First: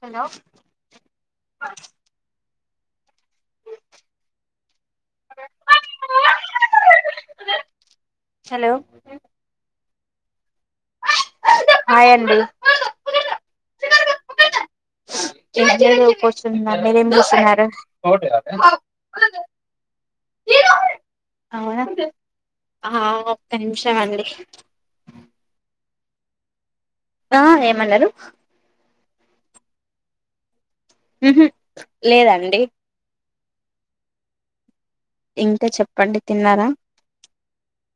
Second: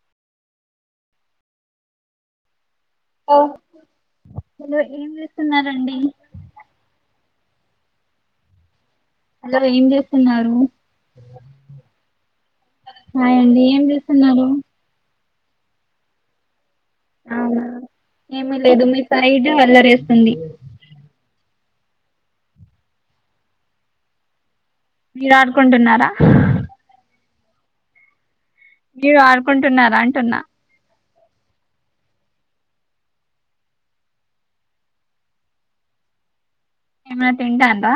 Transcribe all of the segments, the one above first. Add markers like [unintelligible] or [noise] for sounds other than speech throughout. Hello hello ఏం చేస్తున్నారంండి hello అలా ఏం చేస్తున్నారుారు హాయ్ అండి అయండి ఏం చేస్తున్నారు [unintelligible] అవునా చేస్తున్నారు ఏమో లేదు మీ సైడ్ అల్లరీ చెస్తుంది అవునా, ఆ ఒక్క నిమిషం అండి మీరు ఆడుకుంటున్నారా? ఆ ఏమన్నారు? మీరు ఆడుకుంటున్నార అంటున్న. ముహు లేదండి. ఇంకా చెప్పండి తిన్నారా? ఏమన తింటాన్రా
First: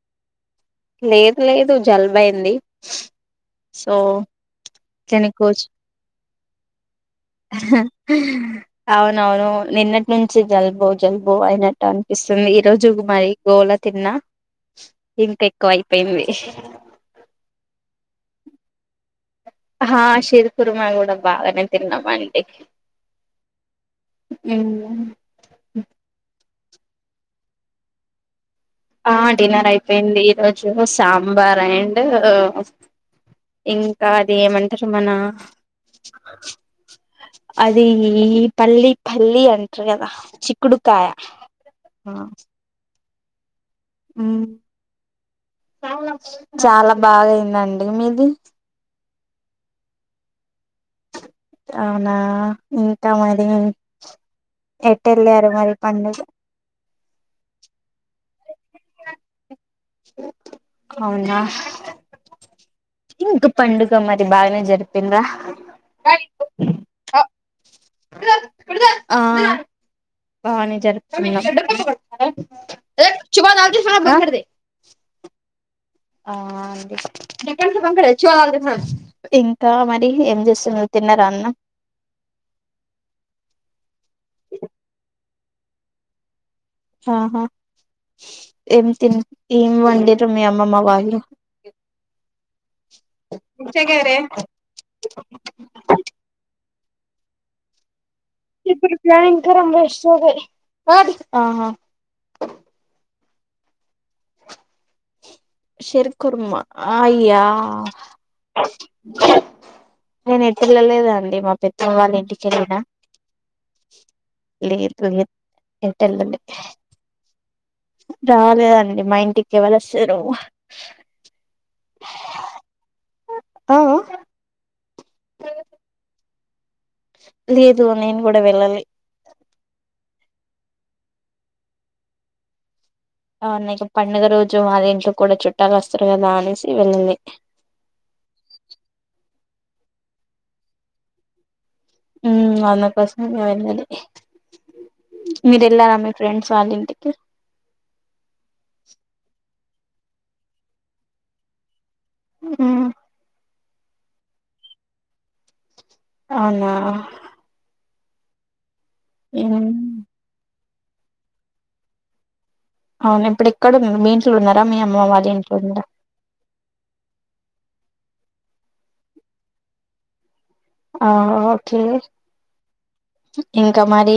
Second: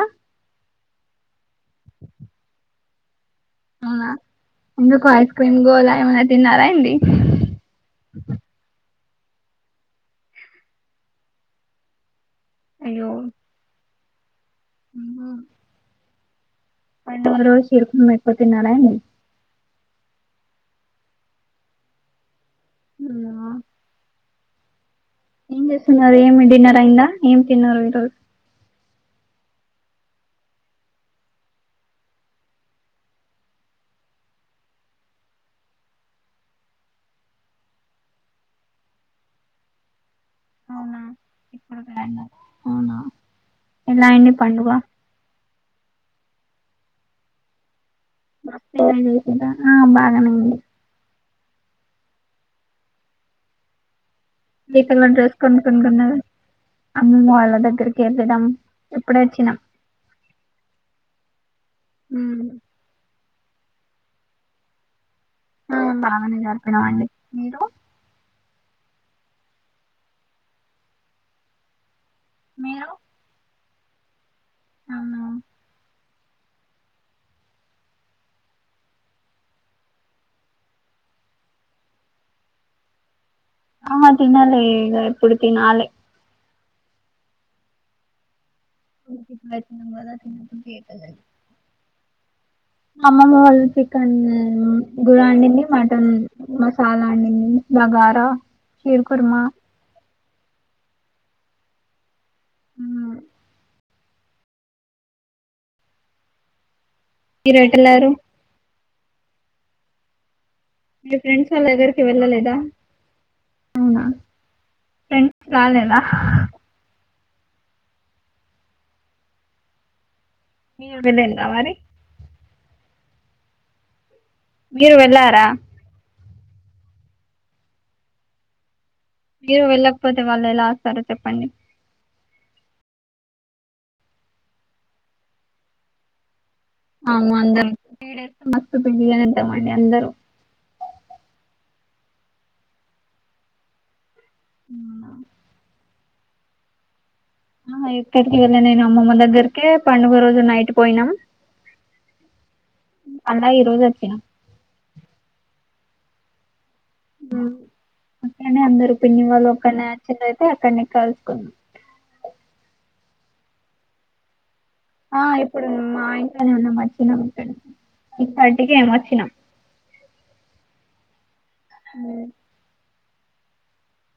లేదు లేదు జలుబయింది సో అవునా ఎందుకు ఇట్లనే ఐస్ క్రీమ్ కూర్చు గోల ఏమన తిన్నారా ఏంది? అవునవును నిన్నటి నుంచి జలుబు జలుబు అయినట్టు అని పిస్తుంది ఈ రోజు అయ్యో మరి గోల తిన్నా ఇంత ఎక్కువ అయిపోయింది. ఇష్ పండుగ రోజు ఇరుపం అయిపోతున్నారయి ఆ సిరి కుర్మా కూడా బాగానే తిన్నాం అండి మ్ మ్ ఏం చేస్తున్నారు ఏమి డిన్న టయిందా ఏం తిన్నారు ఈరోజు? ఆ డిన్నర్ అయిపోయింది ఈరోజు సాంబార్ అండ్ ఇంకా అది ఏమంటారు మన అది పల్లి పల్లి అంటారు కదా అవునా చిక్కుడుకాయ ఇప్పుడే ఆ అయిందా? అవునా ఎలా అయింది పండుగ చాలా బాగయిందండి మీది? పనులు చేసుకుంటా ఆ బాగానే ఉంది. అవునా ఇంకా మరి ఇదే ఇక్కడ ఎట్ వాడు డ్రెస్ వెళ్ళారు మరి కొనుకుంటన్నాడు. పండుగ అమ్మమ్మ వాళ్ళ దగ్గరికి వెళ్ళడం ఎప్పుడు వచ్చినాం అవునా ఇం పండుగ మరి బాగానే జరిపిందా ఆ బాగానే జరిపినమండి మీరు ఆ బానే జరుపుకున్నాం మీరు [unintelligible] ఆ ఇంకా మరి ఏం చేస్తున్నారు తిన్నారా అన్నం ఆ తినలే ఇంకా ఇప్పుడు తినాలి ఆహా ఏంతీ ఇప్పుడే ఏం తిన్నాం కదా వండిన్రు మీ తినబుద్ధి అమ్మమ్మా అయితలేదు వాళ్ళు అమ్మమ్మ వాళ్ళు చికెన్ గుర వండింది మటన్ మ చాలా అందంగా ఉంది నగారా ఇప్పుడు ప్లానింగు కూడా [unintelligible] అ ఆహా హ శర్ కుర్మా ఆ అయ్యా మీరు ఎటెల్లారు నేను పిల్ల లేదా మీ అండి ఫ్రెండ్స్ మా పెద్ద దగ్గరికి వాళ్ళ వెళ్ళలేదా ఇంటికెళ్ళినా అవునా లేదు ఎటో ఫ్రెండ్స్ రాలేదా వెళ్ళింది రాలేదండి మా ఇంటికి ఎవలువస్తారు మీరు వెళ్ళండి మరి అ అ మీరు వెళ్ళారా లేదు నేను కూడా వెళ్ళాలే మీరు వెళ్ళకపోతే వాళ్ళు ఎలా వస్తారో చెప్పండి అవును ఇక పండుగ రోజు వాళ్ళ ఇంట్లో కూడా చుట్టాలు వస్తారు కదా అని ఆమె మందులు [unintelligible] మస్తు పిండి పాండి అందరు ఉ వంద ప్రశ్నలు అడిగారు మీరు ఎల్లర మీ ఫ్రెండ్స్ వాళ్ళింటికి ఆ ఎయిట్ థర్టీ కే వెళ్ళ నేను అమ్మమ్మ దగ్గర కే పండుగ రోజు నైట్ పోయినా ఉమ్, అన్నయ్య ఇది ఓకే యా అవునా ఉ అక్కన్నే అందరు పిన్ని వాళు ఉమ్ ఒక్కల్నే యాడ్ చేయలేదు అక్కడనే కలుసుకున్నా అవున ఇప్పుడు ఎక్కడన్నారు మీ ఇంట్లోనా ఆ ఇప్పుడు మా ఆ ఇంట్లోనే ఉన్నాం మా చిన్న అన్న ఫ్రెండ్స్ ఇప్పటిక ఏం వచ్చినాం ఆ ఓకే మో ఇంకా మరి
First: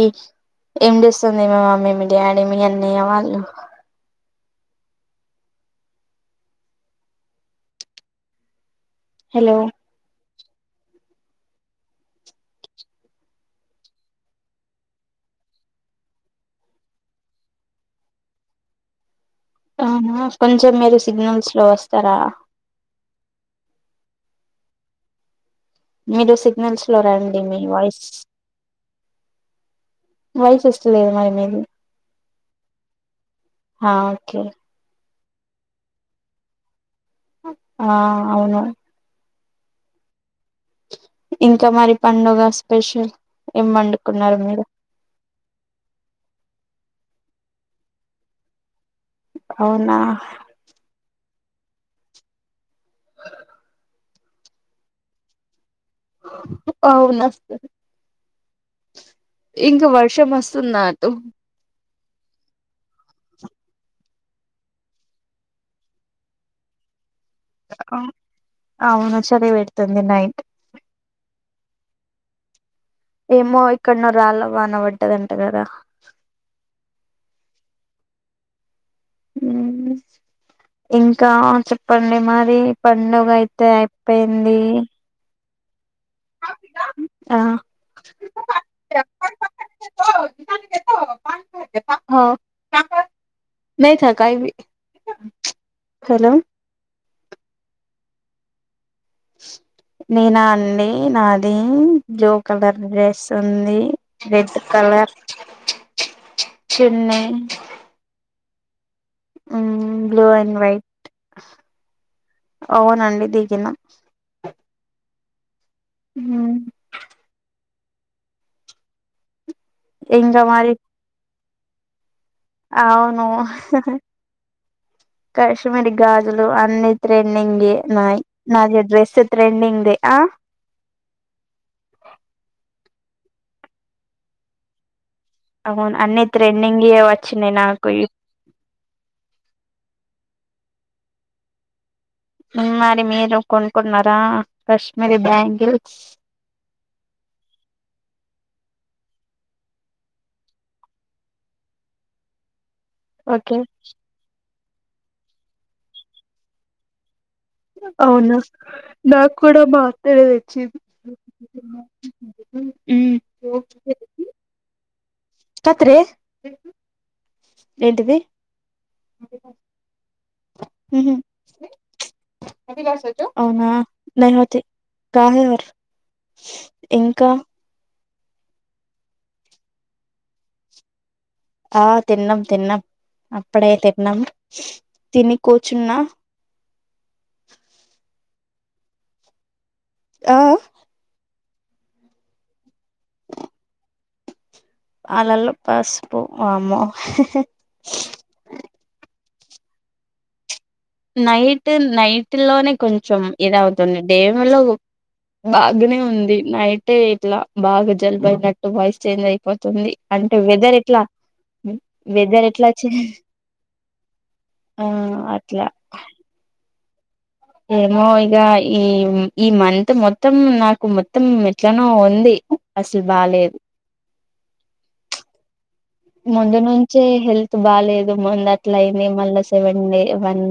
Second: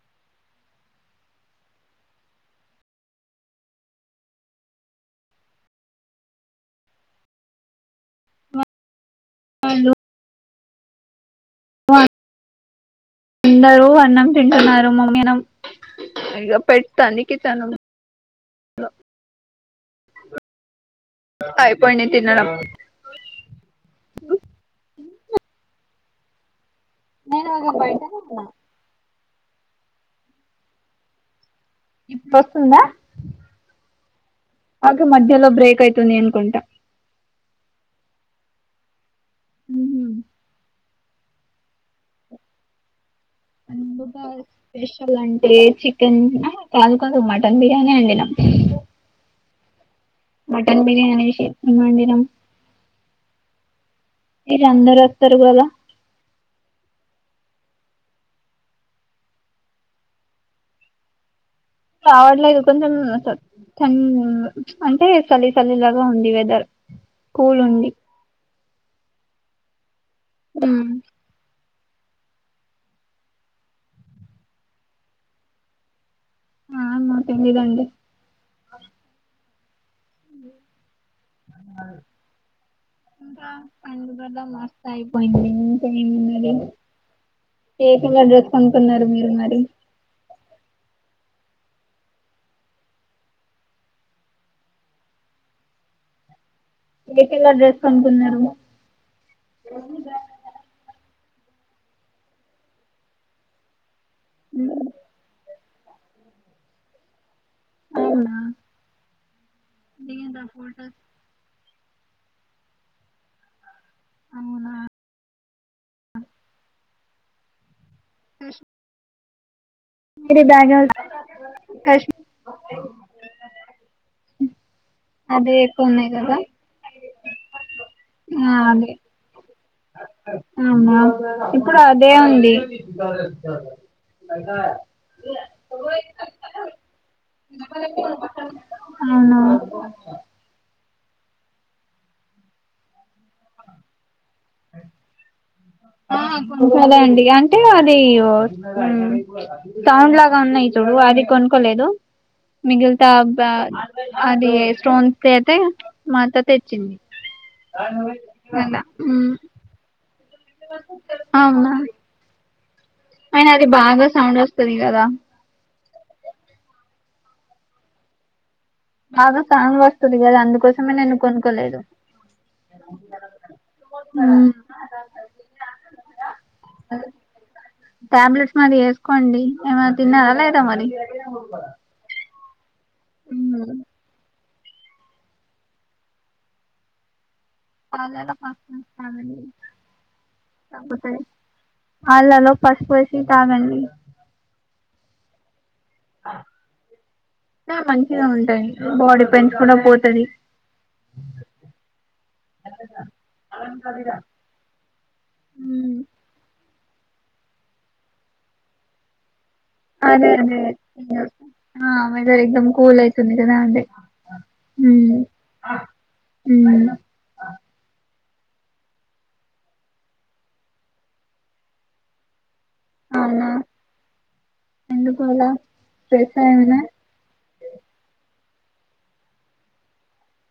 ఏంచేస్తున్నారు మీ మమ్మీ మీ డాడీ మీ అన్న వాళ్ళు హలో అందరూ అన్నం తింటున్నారు మమ్మీ [unintelligible] ఇగా పెడతంది కిచెన్ లో అవునా కొంచం మీరూ సిగ్నల్స్ లో అయిపోయింది వస్తారా తినడం మీరు సి గ్నల్స్ లో రండి నేను మీ ఇక వాయిస్ బయటనే ఉన్నా వాయిస్ ఓస్తలేదు మరి మీది ఇప్పుడు వస్తుందా ఆ ఓకే ఓకే మధ్యలో బ్రేక్ అయితుంది అన్కుంటా ఆ అవును హ ఇంకా మరి పండుగ స్పెషల్ ఏం పండుగ వండుకున్నారు మీరు స్పెషల్ అంటే చికెన్ కాదు కాదు మటన్ బిర్యానీ ఏం తిన అవునా మటన్ బిర్యానీ [unintelligible] నేను తిన మీరు అందరు వస్తూరు కదా అవున ఆస్తు ఇంక వర్షం వస్తుంద అటు రావట్లేదు కొంచెం [unintelligible] అంటే చలి చలి లాగా ఉంది వెదర్ స్కూల్ ఉంది అవును చలిపెడతది ది నైట్ ఏమో ఏక్కడ నీ రాళ్ళ వాన పడ్డదంట కదా ఆ ఏమో తెలీదండి ఉ ఇంకా చెప్పండి మరి పండుగ ఇంకా అయితే అయిపోయింది మరి ఆ ఏ కలర్ డ్రెస్ కొనుకున్నారు మీరు మరి హలో ఏ కలర్ డ్రెస్ కొనుకున్నారు నేనా అండి నా ది బ్లూ కలర్ డ్రెస్ ఉంది రెడ్ ఉమ్, కలర్ చిన్ని అవునా బ్లూ దిగిండ్రా అండ్ ఫోటోస్ వైట్ అవునండి దిగినా అవునా హ వి మీర్ ఇంకా బ్యాగ మరి [unintelligible] అవును అదే ఎక్కువ కాశ్మీరి ఉన్నాయి కదా గాజులు అన్ని ట్రెండింగ్ నాయి ఆ నాది అదే డ్రెస్ ట్రెండింగ్ అవునా ఇప్పుడు అదే అండి కా అవును అన్ని ట్రెండింగ్ వచ్చినాయి నాకు అవునా ఇంగా మరి మీరు కొంకుంటన్నారా కాశ్మీరి బ్యాంగ్ ఆ కొనుకుండా అండి అంటే అది సౌండ్ లాగా ఉన్నాయి చూడు అది కొనుక్కోలేదు మిగిగా బ ఓకే అది స్టోన్స్ అయితే మత్త తెచ్చింది అవునా నాకి కూడాడ బా అవున ఉ అయినా అది బాగా సౌండ్ వస్తుది కదా కత్రే ఏంటివి బగ ఫంగ్ వస్తుంది కదా అందుకోసమే ఉహు నేను కొనుక్కలేదు అవునా నహోతి కాహేవర్ ఇంకా టాబ్లెట్స్ మరి వేసుకోండి ఏమ తిన్నారా లేదా మరి ఆ తిన్నాం తిన్నాం ఉమ్ అప్పడే తిన్నాం తిని కూర్చున్న చాల ప [unintelligible] [unintelligible] పాలలో పసుపు వేసి తాగండి పళ్ళలో పసుపు వామ్మో స ఆ మంచిగా ఉంటాయి బాడీ పెంచుకున్న పోతుది నైట్ నైట్ టిల్లోనే కొంచెం ఇది అవుతుంది డామేలో ఉమ్ బాగానే ఉంది నైటే ఎట్లా బాగా జల్పోయినట్టు వాయిస్ చేంజ్ ఆయె అదే అదే [unintelligible] ఆ వెదర్ ఏకదం ఎట్లా చే కూల్ అవుతుంది అదే ఆ హ్మ్ అట్లా హ ఉ ఏమో ఇక ఈ ఈ మంత్ మొత్తం నాకు మొత్తం ఎట్లనొ ఉంది అసలు అవునా బాలేేదు ఎందుకు అలా? స్ట్రెస్ ముందు అయ్యానా నుంచే హెల్త్ బాలేదు మంద ఎట్లా అయింది మళ్ళా seven day one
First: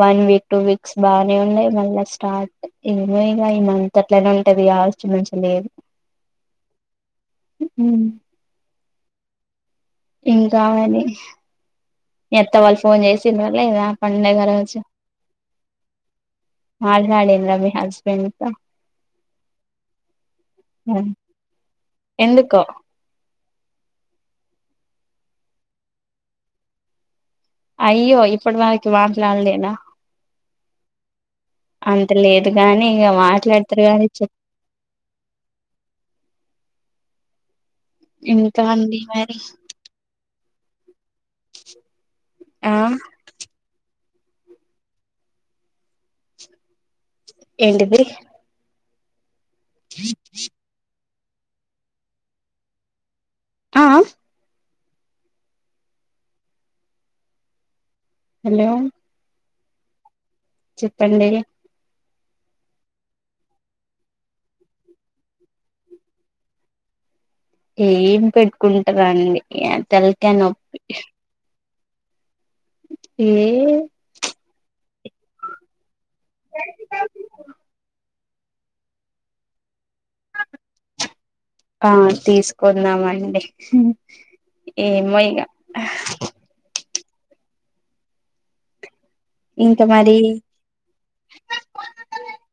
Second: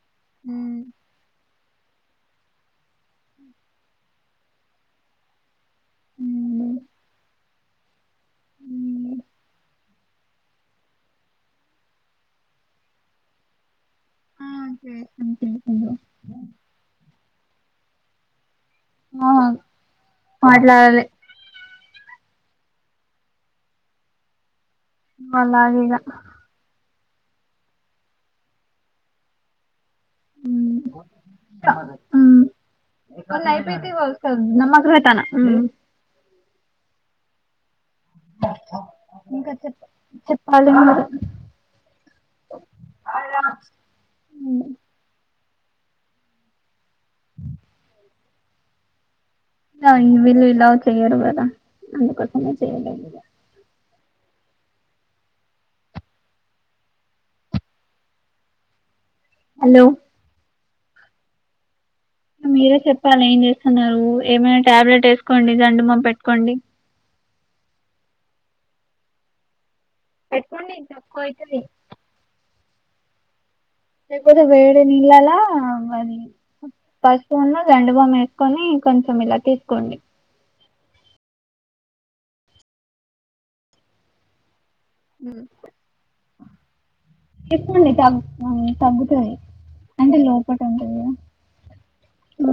one week two um weeks బానే ఉన్నాయి మళ్ళా స్టార్ట్ ఏమో ఇగ మంత్ అట్లనే ఉంటది [unintelligible] నుంచి లేదు హ్మ్ ఉ ఇంకా మళ్లీ మీ అత్త వాళ్ళు ఫోన్ చేసిందా లేదా పండగ ఆ రోజు చేసాను చేసాను మాట్లాడిర్ మీ హస్బెండ్ తో ఆ మాట్లాడాలి ఎందుకో మల్లా [unintelligible] అయ్యో ఇప్పుడు మనకి మాట్లాడలేనా హు హ అంత లేదు గాని ఇగ మాట్లాడతారు గాని చే [unintelligible] ఇంకా అండి మరి అదే మరి ఆ ఉమ్ ఏంటిది నాన్ను వీళ్లు [unintelligible] [unintelligible] ఆ అందు కోసమే చేయలేదు ఆ హా హలో హలో చెప్పండి మీరే చెప్పాల ఏం చేస్తున్నారు ఏమైనా టాబ్లెట్ వేసుకోండి జండుబామ్ పెట్టుకోండి. ఏం పెట్టుకుంటార అండి అ తలకాయ పెట్టుకోండి నొప్పి తక్కువ అయితది ఏం ఏ [unintelligible] వే తిన్న [unintelligible] మరి పసుపు ఉన్ను జండుబాం ఎస్ కొన్ని కొంచెం ఇలా తీసుకోండి. ఆ తీసుకోన్నామండి. హూ ఏమో ఇగ చెప్పండి తగ్తుంద్ తగ్గు తే ఇంకా మరి అంటే లోపల ఉంటది గద హు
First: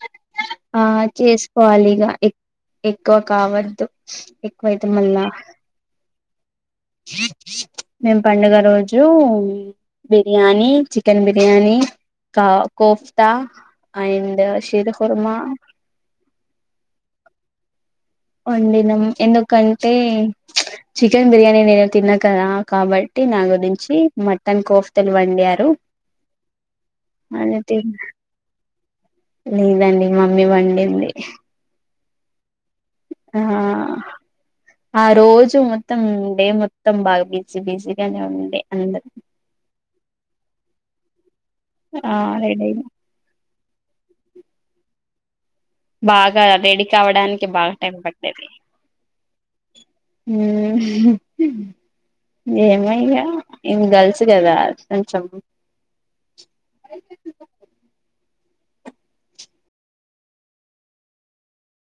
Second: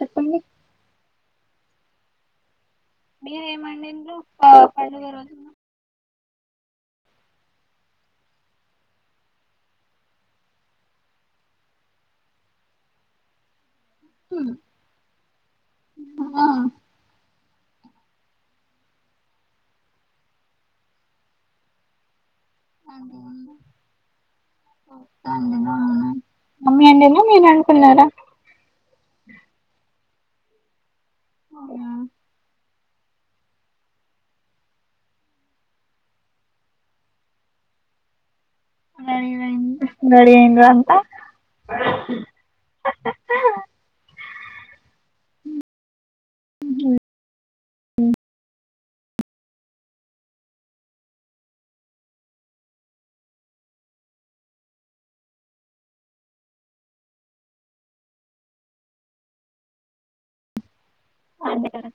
చెప్పండి. చేసుకోవాలిగ ఎక్కువ కావద్దు మీరేమండిండ్రు ప ఎక్కువయితే పండుగ మళ్ళా రోజున మేము పండుగ రోజు బిర్యానీ చికెన్ బిర్యానీ కా కోఫ్తా అండ్ శిరకుర్మా ఆ వండినం ఎందుకంటే చికెన్ బిర్యానీ నేను తినన్ కద కాబట్టి నా గురించి మటన్ కోఫ్తలు వండారు మమ్మీ అండినా మీరు అది తిన్న అనుకున్నారా లేదండి మమ్మీ వండింది. అవునా ఆ ఆ రోజు మొత్తం డే మొత్తం బాగా బిజీ బిజీగానే ఉండే అందరు రెడీ రెడీ రెడీ రెడీ అయ్యిందా అంతా ఆ రెడీ అయింది. బాగా రెడీ కావడానికి బాగా టైం పట్టేది. మ్మ్ హు ఏమయిన మేం గర్ల్స్ కదా కొంచం అదేకదా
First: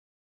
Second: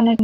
అవునం